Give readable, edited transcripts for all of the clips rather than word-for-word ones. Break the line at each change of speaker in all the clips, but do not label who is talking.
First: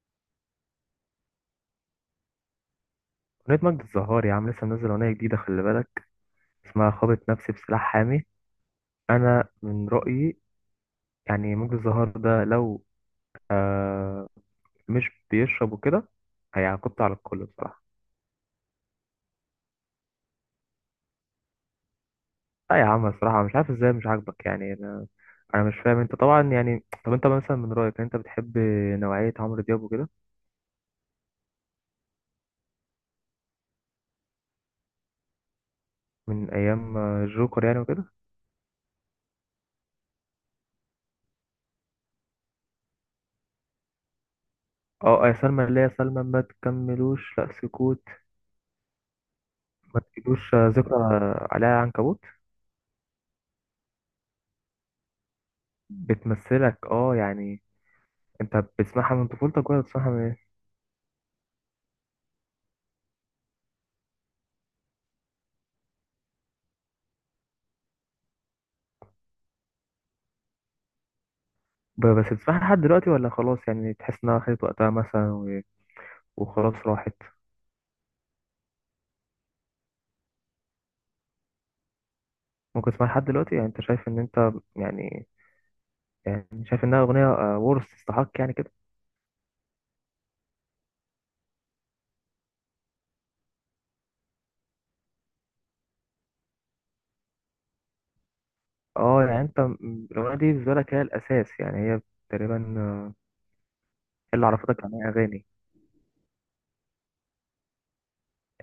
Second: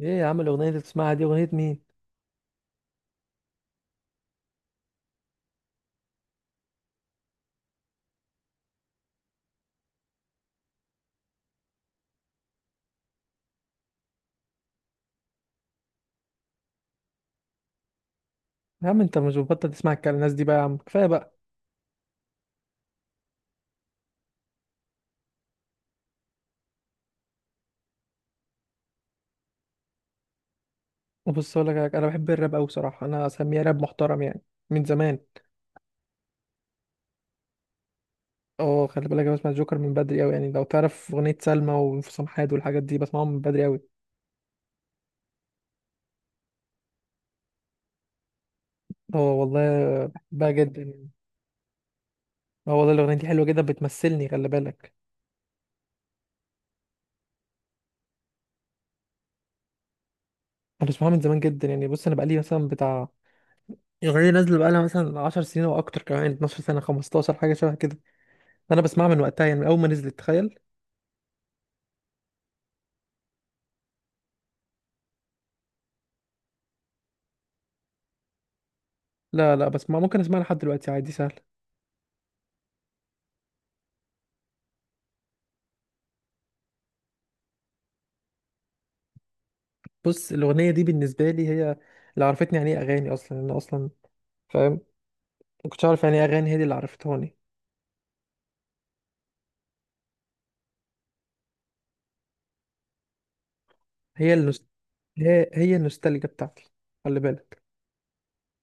ايه يا عم؟ الاغنيه اللي بتسمعها دي اغنيه مين؟
أغنية مجد الزهار يا عم، لسه منزل أغنية جديدة، خلي بالك. اسمها خابط نفسي بسلاح حامي. أنا من رأيي يعني مجد الزهار ده لو آه مش بيشرب وكده، هيعاقبته على الكل بصراحة.
يا عم انت مش بتبطل تسمع الكلام الناس دي بقى يا عم، كفايه بقى.
لا يا عم، بصراحة مش عارف ازاي مش عاجبك يعني. أنا مش فاهم. أنت طبعا يعني، طب أنت مثلا من رأيك أنت بتحب نوعية عمرو دياب وكده.
وبص اقول لك حاجة، انا بحب الراب قوي بصراحه، انا اسميها راب محترم يعني، من زمان.
من أيام الجوكر يعني وكده.
اه خلي بالك، انا بسمع جوكر من بدري قوي يعني، لو تعرف اغنيه سلمى وانفصام حاد والحاجات دي بسمعهم من بدري قوي.
اه، آه، يا سلمى اللي هي سلمى ما تكملوش لا سكوت.
اه والله.
ما
بقى
تجيبوش
جدا
ذكرى
يعني.
عليها عنكبوت.
اه والله، الاغنيه دي حلوه جدا بتمثلني، خلي بالك.
بتمثلك اه يعني. انت بتسمعها من طفولتك ولا بتسمعها من ايه؟
انا بسمعها من زمان جدا يعني. بص، انا بقالي مثلا بتاع، الاغنيه دي نازله بقالها مثلا 10 سنين او اكتر، كمان 12 سنه، 15 حاجه شبه كده. انا بسمعها من وقتها يعني، من اول ما نزلت تخيل.
بس بتسمعها لحد دلوقتي ولا خلاص، يعني تحس انها خدت وقتها مثلا وخلاص راحت؟
لا لا، بسمع، ممكن اسمعها لحد دلوقتي عادي سهل.
ممكن تسمعها لحد دلوقتي، يعني انت شايف ان انت يعني شايف انها اغنيه؟ ورث تستحق يعني كده.
بص، الاغنيه دي بالنسبه لي هي اللي عرفتني يعني ايه اغاني اصلا، انا اصلا فاهم. ما كنتش عارف يعني ايه اغاني، هي دي اللي عرفتهاني.
اه يعني انت الاغنيه دي بالنسبه لك هي الاساس، يعني هي تقريبا. هي
هي
اللي
النوست...
عرفتك عن ايه اغاني.
هي النوستالجيا بتاعتي، خلي بالك.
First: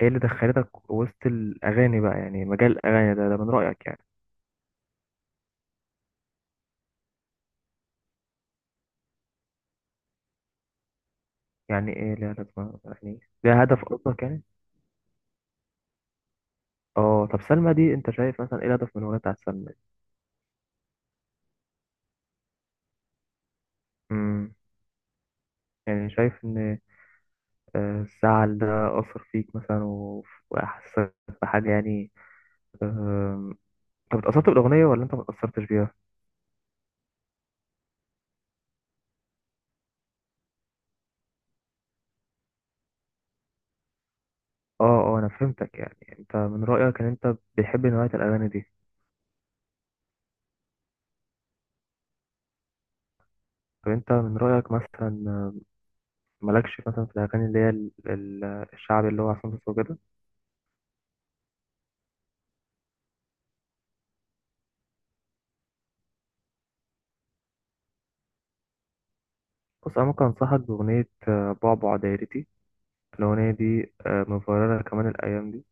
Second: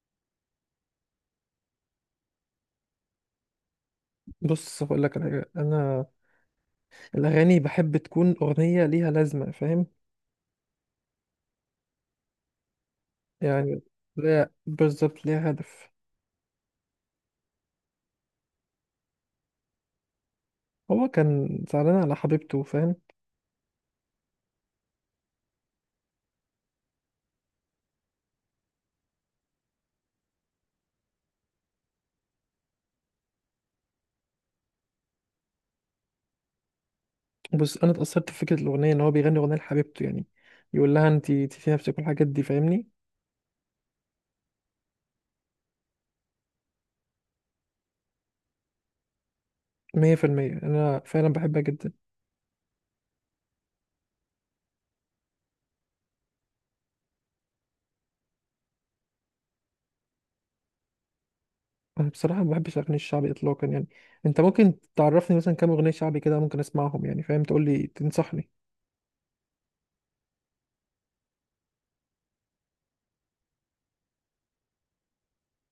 هي اللي دخلتك وسط الاغاني بقى، يعني مجال الاغاني ده من رايك يعني؟
بص هقول لك على حاجه، انا الاغاني بحب تكون اغنيه ليها لازمه، فاهم؟
يعني ايه ليها لازمه، يعني ليها
يعني،
هدف قصدك يعني؟
لا بالظبط، ليها هدف.
اه، طب سلمى دي انت شايف مثلا ايه الهدف من الاغنيه بتاعت سلمى
هو كان زعلان على حبيبته، فاهم؟
دي؟ يعني شايف إن الزعل ده أثر فيك مثلا وأحسسك بحاجة يعني آم، أنت اتأثرت بالأغنية ولا أنت متأثرتش بيها؟
بس انا اتاثرت بفكره الاغنيه، ان هو بيغني اغنيه لحبيبته يعني، يقول لها انت في نفسك والحاجات دي فاهمني.
أه. أه، أنا فهمتك، يعني أنت من رأيك إن أنت بتحب نوعية الأغاني دي؟
100% انا فعلا بحبها جدا.
طب أنت من رأيك مثلا مالكش مثلا في الأغاني اللي هي الشعبي اللي هو عصام صاصا وكده؟
انا بصراحه ما بحبش الاغاني الشعبي اطلاقا يعني. انت ممكن تعرفني مثلا كام اغنيه شعبي كده ممكن اسمعهم؟ يعني فاهم، تقول لي، تنصحني.
بص، أنا ممكن أنصحك بأغنية بعبع دايرتي. الأغنية دي مفررة كمان الأيام دي،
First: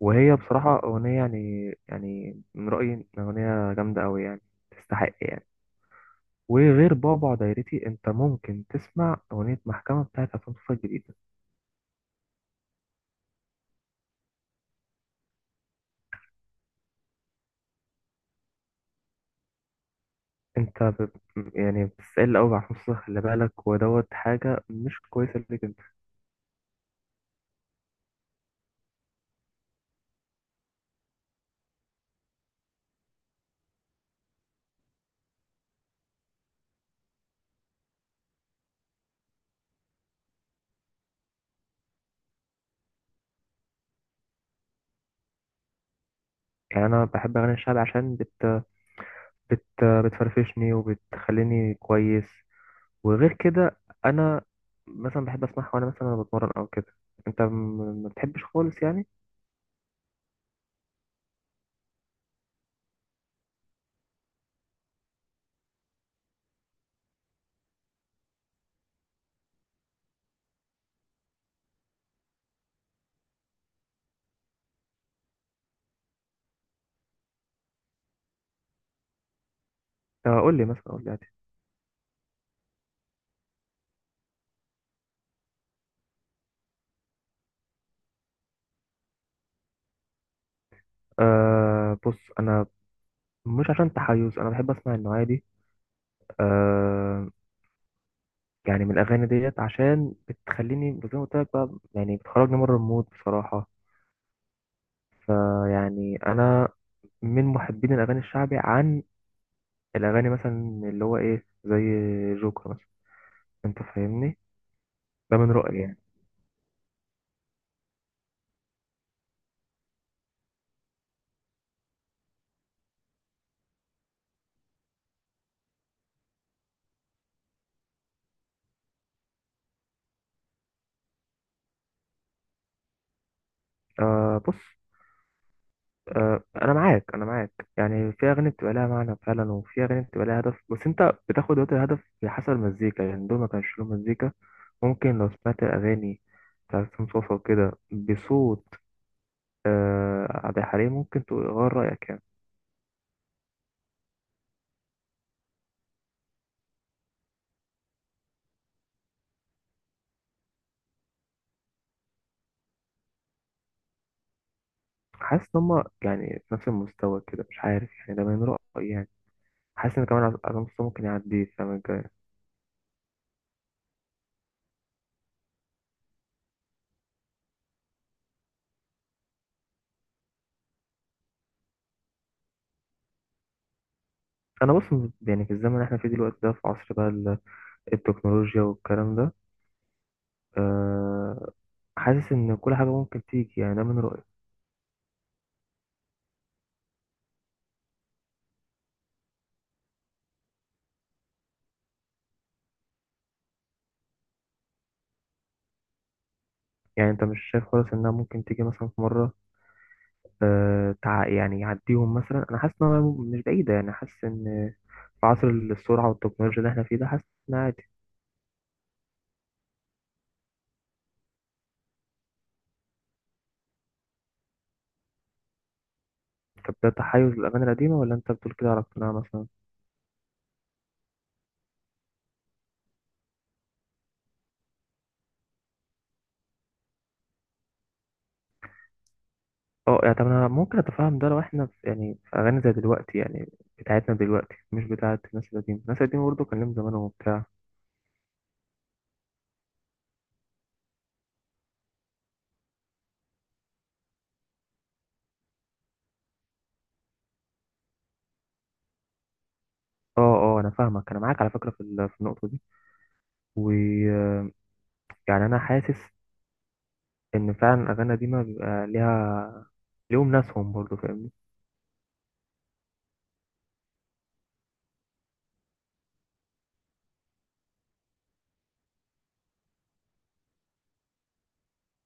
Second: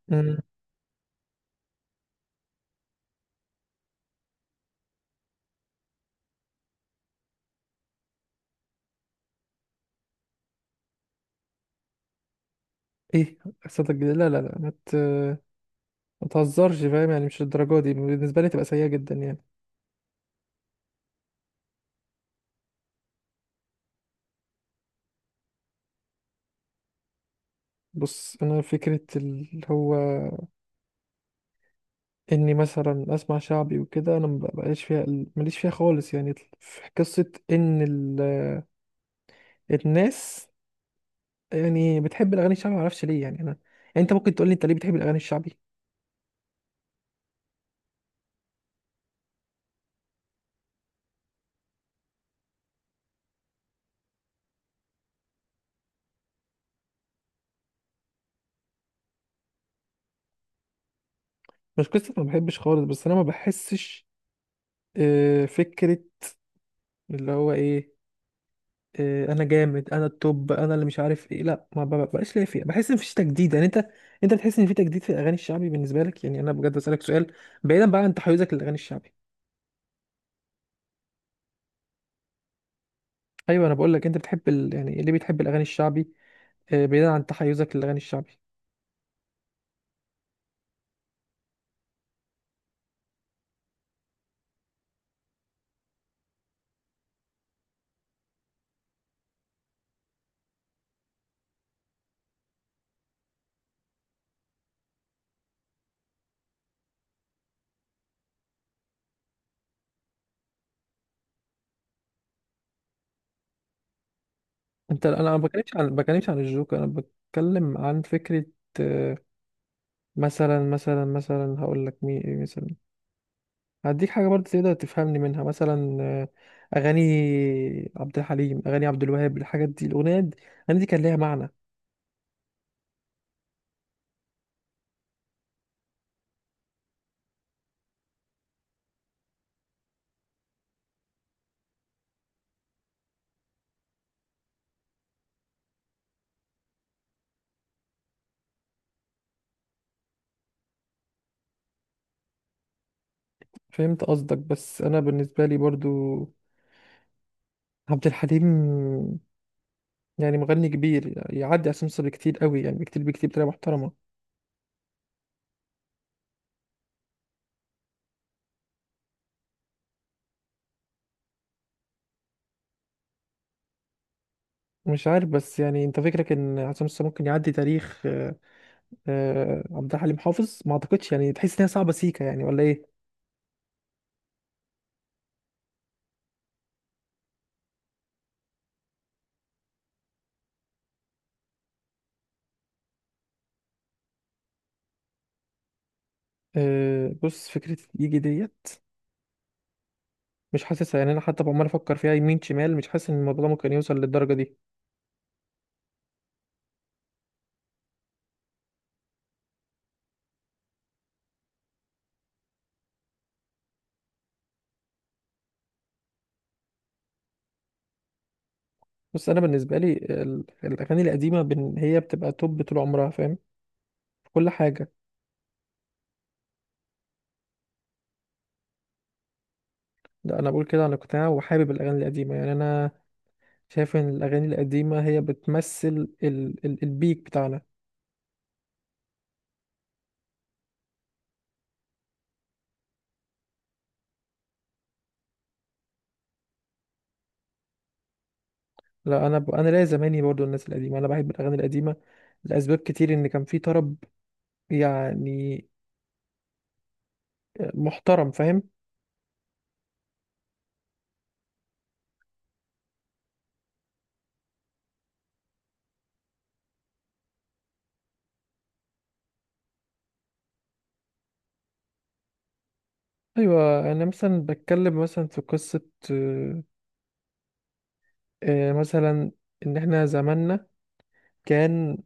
وهي
امم.
بصراحة أغنية، يعني من رأيي إن أغنية جامدة أوي يعني. تستحق يعني. وغير بابا دايرتي، انت ممكن تسمع اغنيه محكمه بتاعت عصام صوصه الجديده.
ايه قصتك الجديده؟ لا لا لا، ما تهزرش، فاهم يعني؟ مش الدرجه دي، بالنسبه لي تبقى سيئه جدا يعني.
انت يعني بتسال قوي عصام صوصه، خلي بالك، ودوت حاجه مش كويسه ليك انت.
بص، انا فكره اللي هو اني مثلا اسمع شعبي وكده، انا ما بقاش فيها، ماليش فيها خالص يعني. في قصه ان الناس يعني بتحب الاغاني الشعبي، ما اعرفش ليه يعني. انا يعني انت ممكن تقول لي انت ليه بتحب الاغاني الشعبي؟
يعني انا بحب اغاني الشعب عشان بت... بتفرفشني وبتخليني كويس. وغير كده، انا مثلا بحب اسمعها وانا مثلا أنا بتمرن او كده. انت ما بتحبش خالص يعني؟
مش قصه ما بحبش خالص، بس انا ما بحسش فكرة اللي هو ايه. انا جامد، انا التوب، انا اللي مش عارف ايه، لا ما ب- بقاش ليا فيها، بحس ان مفيش تجديد يعني. انت بتحس ان في تجديد في الاغاني الشعبي بالنسبة لك يعني؟ انا بجد بسألك سؤال، بعيدا بقى عن تحيزك للاغاني الشعبي.
قول لي مثلا، قول لي عادي.
ايوه، انا بقول لك، انت بتحب يعني اللي بتحب الاغاني الشعبي، بعيدا عن تحيزك للاغاني الشعبي.
أه، بص، انا مش عشان تحيز انا بحب اسمع النوعيه دي آه، يعني من الأغاني ديت عشان بتخليني زي ما قلت لك بقى، يعني بتخرجني بره المود بصراحة. فيعني أنا من محبين الأغاني الشعبي عن الأغاني مثلا اللي هو إيه زي جوكر مثلا، أنت فاهمني؟
أنا
ده من رأيي
ما
يعني.
بتكلمش عن الجوكر، انا بتكلم عن فكرة. آه، مثلا، هقول لك مين إيه مثلا، هديك حاجة برضه تقدر تفهمني منها مثلا. أغاني عبد الحليم، أغاني عبد الوهاب، الحاجات دي الأغنية دي الأغاني دي كان ليها معنى.
آه، بص، أنا معاك، أنا معاك، يعني في أغاني بتبقى لها معنى فعلا وفي أغاني بتبقى لها هدف، بس أنت بتاخد وقت الهدف حسب المزيكا، يعني دول ما كانش لهم مزيكا. ممكن لو سمعت الأغاني بتاعت حسين صوصة وكده بصوت عبد الحليم ممكن تغير رأيك يعني.
فهمت قصدك، بس أنا بالنسبة لي برضه عبد الحليم يعني مغني كبير، يعدي عصام صاصا بكتير قوي يعني، بكتير بكتير، بطريقة محترمة.
حاسس إن هما يعني في نفس المستوى كده، مش عارف يعني، ده من رأيي يعني. حاسس إن كمان عصام صاصا ممكن يعدي السنة الجاية.
مش عارف، بس يعني أنت فكرك إن عصام صاصا ممكن يعدي تاريخ عبد الحليم حافظ؟ ما أعتقدش يعني، تحس إنها صعبة سيكا يعني ولا إيه؟
أنا بص، يعني في الزمن اللي إحنا فيه دلوقتي ده، في عصر بقى التكنولوجيا والكلام ده. أه، حاسس إن كل حاجة ممكن تيجي، يعني ده من رأيي
بص، فكرة يجي ديت، مش حاسس يعني. انا حتى عمال افكر فيها يمين شمال، مش حاسس ان الموضوع ده ممكن يوصل للدرجه دي.
يعني. أنت مش شايف خالص إنها ممكن تيجي مثلا في مرة؟ أه، يعني يعديهم مثلا، أنا حاسس إنها مش بعيدة، يعني حاسس إن في عصر السرعة والتكنولوجيا اللي إحنا فيه ده، حاسس إنها.
بس انا بالنسبه لي الاغاني القديمه هي بتبقى توب طول عمرها، فاهم؟ في كل حاجه.
طب ده تحيز للأغاني القديمة ولا أنت بتقول كده على اقتناع مثلا؟
ده انا بقول كده عن اقتناع، وحابب الاغاني القديمه يعني. انا شايف ان الاغاني القديمه هي بتمثل ال ال البيك بتاعنا.
اه، يعني طب أنا ممكن أتفهم ده لو إحنا في يعني في أغاني زي دلوقتي يعني، بتاعتنا دلوقتي مش بتاعت الناس القديمة، الناس القديمة برضه كان لهم زمان وبتاع.
لا، انا ليا زماني برضو، الناس القديمه، انا بحب الاغاني القديمه لاسباب كتير، ان كان في طرب يعني محترم، فاهم؟
اه، اه، أنا فاهمك، أنا معاك على فكرة في في النقطة دي، ويعني أنا حاسس إن فعلا الأغاني القديمة بيبقى ليها، ليهم ناسهم برضه، فاهمني؟
ايوه، انا مثلا بتكلم مثلا في قصه، مثلا، ان احنا زماننا كان،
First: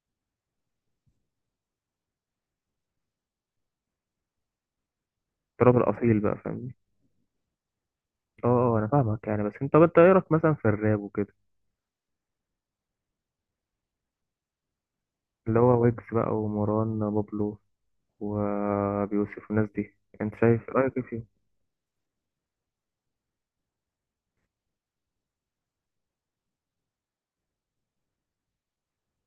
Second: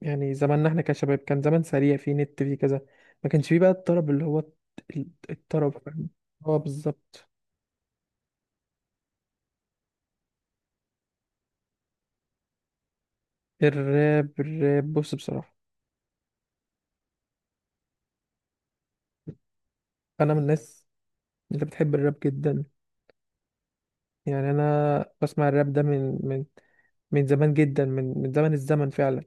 يعني زماننا احنا كشباب كان زمان سريع، فيه نت فيه كذا، ما كانش فيه بقى الطرب اللي هو
التراب
الطرب، فاهم؟
الأصيل بقى،
هو
فاهمني؟
بالظبط.
اه، اه، أنا فاهمك يعني، بس طب أنت إيه رأيك مثلا في الراب وكده؟
الراب، بص بصراحة،
اللي هو ويجز بقى ومروان بابلو وأبي يوسف والناس دي،
انا
أنت
من
شايف
الناس
رأيك إيه فيهم؟
اللي بتحب الراب جدا يعني. انا بسمع الراب ده من زمان جدا، من زمن الزمن فعلا.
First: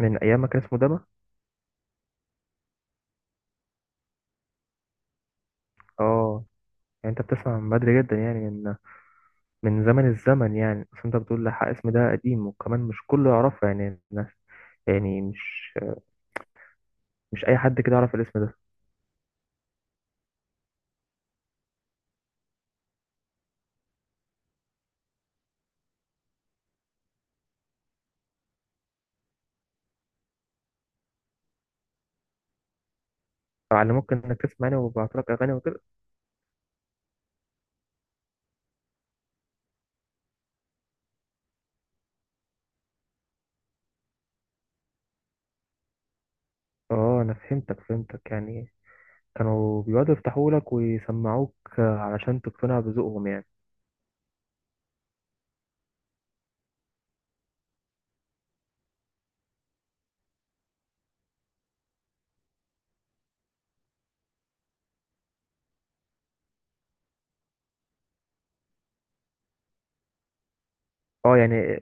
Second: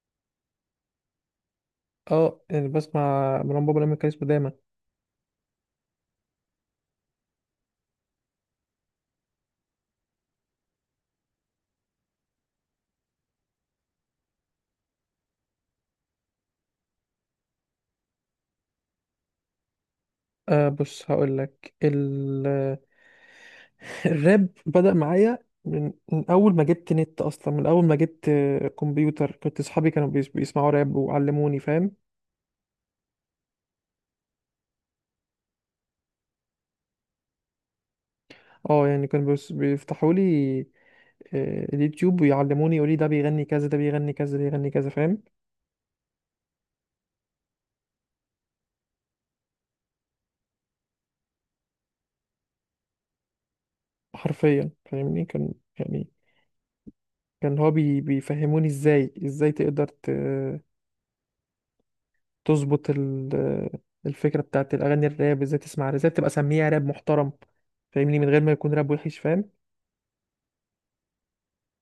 من ايام ما كان اسمه دما.
اه، يعني بسمع مروان بابا لما كان اسمه دايما.
اه يعني انت بتسمع من بدري جدا، يعني من زمن الزمن، يعني اصل انت بتقول لحق اسم ده قديم وكمان مش كله يعرفه يعني الناس، يعني مش اي حد كده يعرف الاسم ده.
بص، هقول لك، الراب بدأ معايا من أول ما جبت نت أصلا، من أول ما جبت كمبيوتر. كنت صحابي كانوا بيسمعوا راب وعلموني، فاهم؟
على ممكن انك تسمع يعني، وببعت لك اغاني وكده.
اه، يعني كانوا بيفتحوا لي اليوتيوب ويعلموني، يقولي ده بيغني كذا، ده بيغني كذا، ده بيغني كذا، فاهم؟
اه، انا فهمتك، فهمتك يعني. كانوا بيقعدوا يفتحوا لك ويسمعوك علشان تقتنع بذوقهم يعني.
حرفيا، فاهمني؟ كان يعني، كان هو بيفهموني ازاي، تقدر تظبط الفكرة بتاعت الأغاني الراب، ازاي تسمع، ازاي تبقى سميها راب محترم فاهمني؟ من غير ما يكون راب وحش، فاهم؟
اه يعني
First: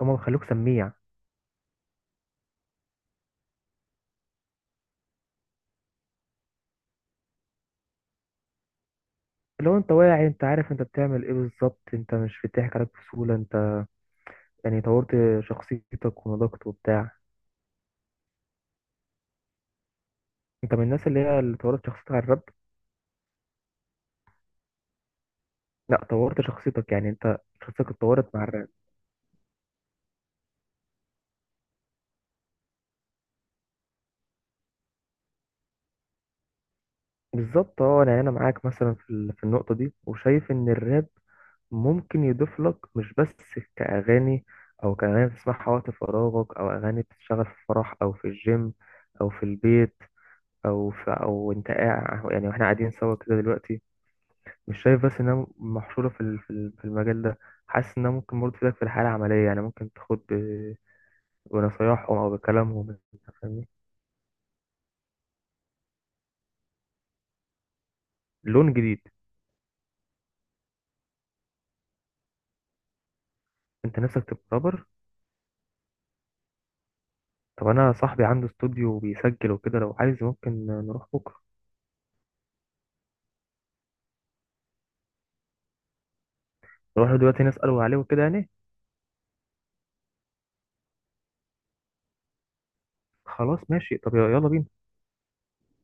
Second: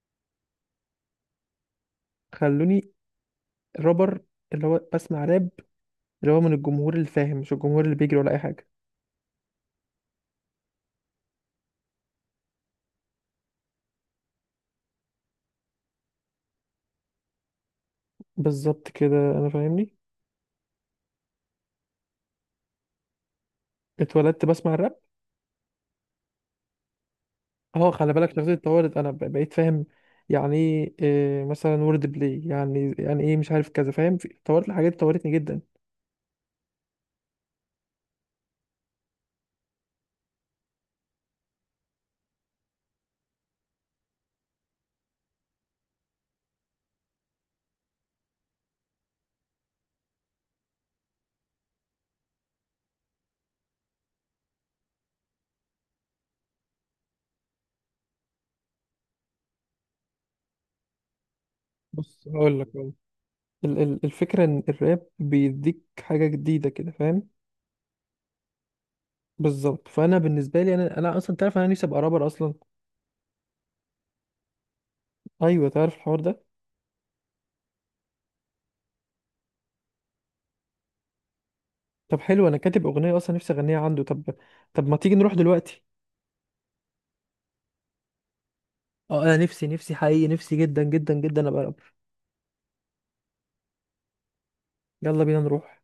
هما بيخلوك سميع.
خلوني الرابر، اللي هو بسمع راب، اللي هو من الجمهور اللي فاهم، مش الجمهور اللي بيجري ولا اي حاجه.
لو انت واعي، انت عارف انت بتعمل ايه بالظبط، انت مش بيضحك عليك بسهولة، انت يعني طورت شخصيتك ونضجت وبتاع.
بالظبط كده، انا فاهمني.
انت من الناس اللي هي اللي طورت شخصيتك على الراب.
اتولدت بسمع الراب.
لا، طورت شخصيتك، يعني انت
اه
شخصيتك
خلي بالك،
اتطورت مع
شخصيتي
الراب.
اتطورت، انا بقيت فاهم يعني ايه، مثلا وورد بلاي، يعني ايه، مش عارف كذا، فاهم؟ اتطورت الحاجات، اتطورتني جدا.
بالظبط، اه يعني انا معاك مثلا في في النقطه دي، وشايف ان الراب ممكن يضيف لك، مش بس كأغاني، أو كأغاني تسمعها وقت فراغك، أو أغاني بتشتغل في فرح أو في الجيم أو في البيت أو في أو أنت قاعد، يعني وإحنا قاعدين سوا كده دلوقتي. مش شايف بس إنها محشورة في في المجال ده. حاسس إنها ممكن برضه تفيدك في الحياة العملية، يعني ممكن تاخد ونصايحهم
بص
او
هقول لك
بكلامهم،
والله.
انت فاهمني؟
الفكره ان الراب بيديك حاجه جديده كده، فاهم؟
لون جديد.
بالظبط، فانا بالنسبه لي، انا اصلا تعرف انا نفسي ابقى رابر اصلا.
انت نفسك تبقى رابر؟
ايوه، تعرف الحوار ده؟
طب انا صاحبي عنده استوديو بيسجل وكده، لو عايز ممكن نروح بكره.
طب حلو، انا كاتب اغنيه اصلا نفسي اغنيها عنده. طب، ما تيجي نروح دلوقتي.
نروح له دلوقتي نساله عليه وكده يعني.
اه، انا نفسي، نفسي حقيقي، نفسي جدا جدا جدا ابقى رابر.
خلاص، ماشي، طب يلا بينا.
يلا بينا نروح.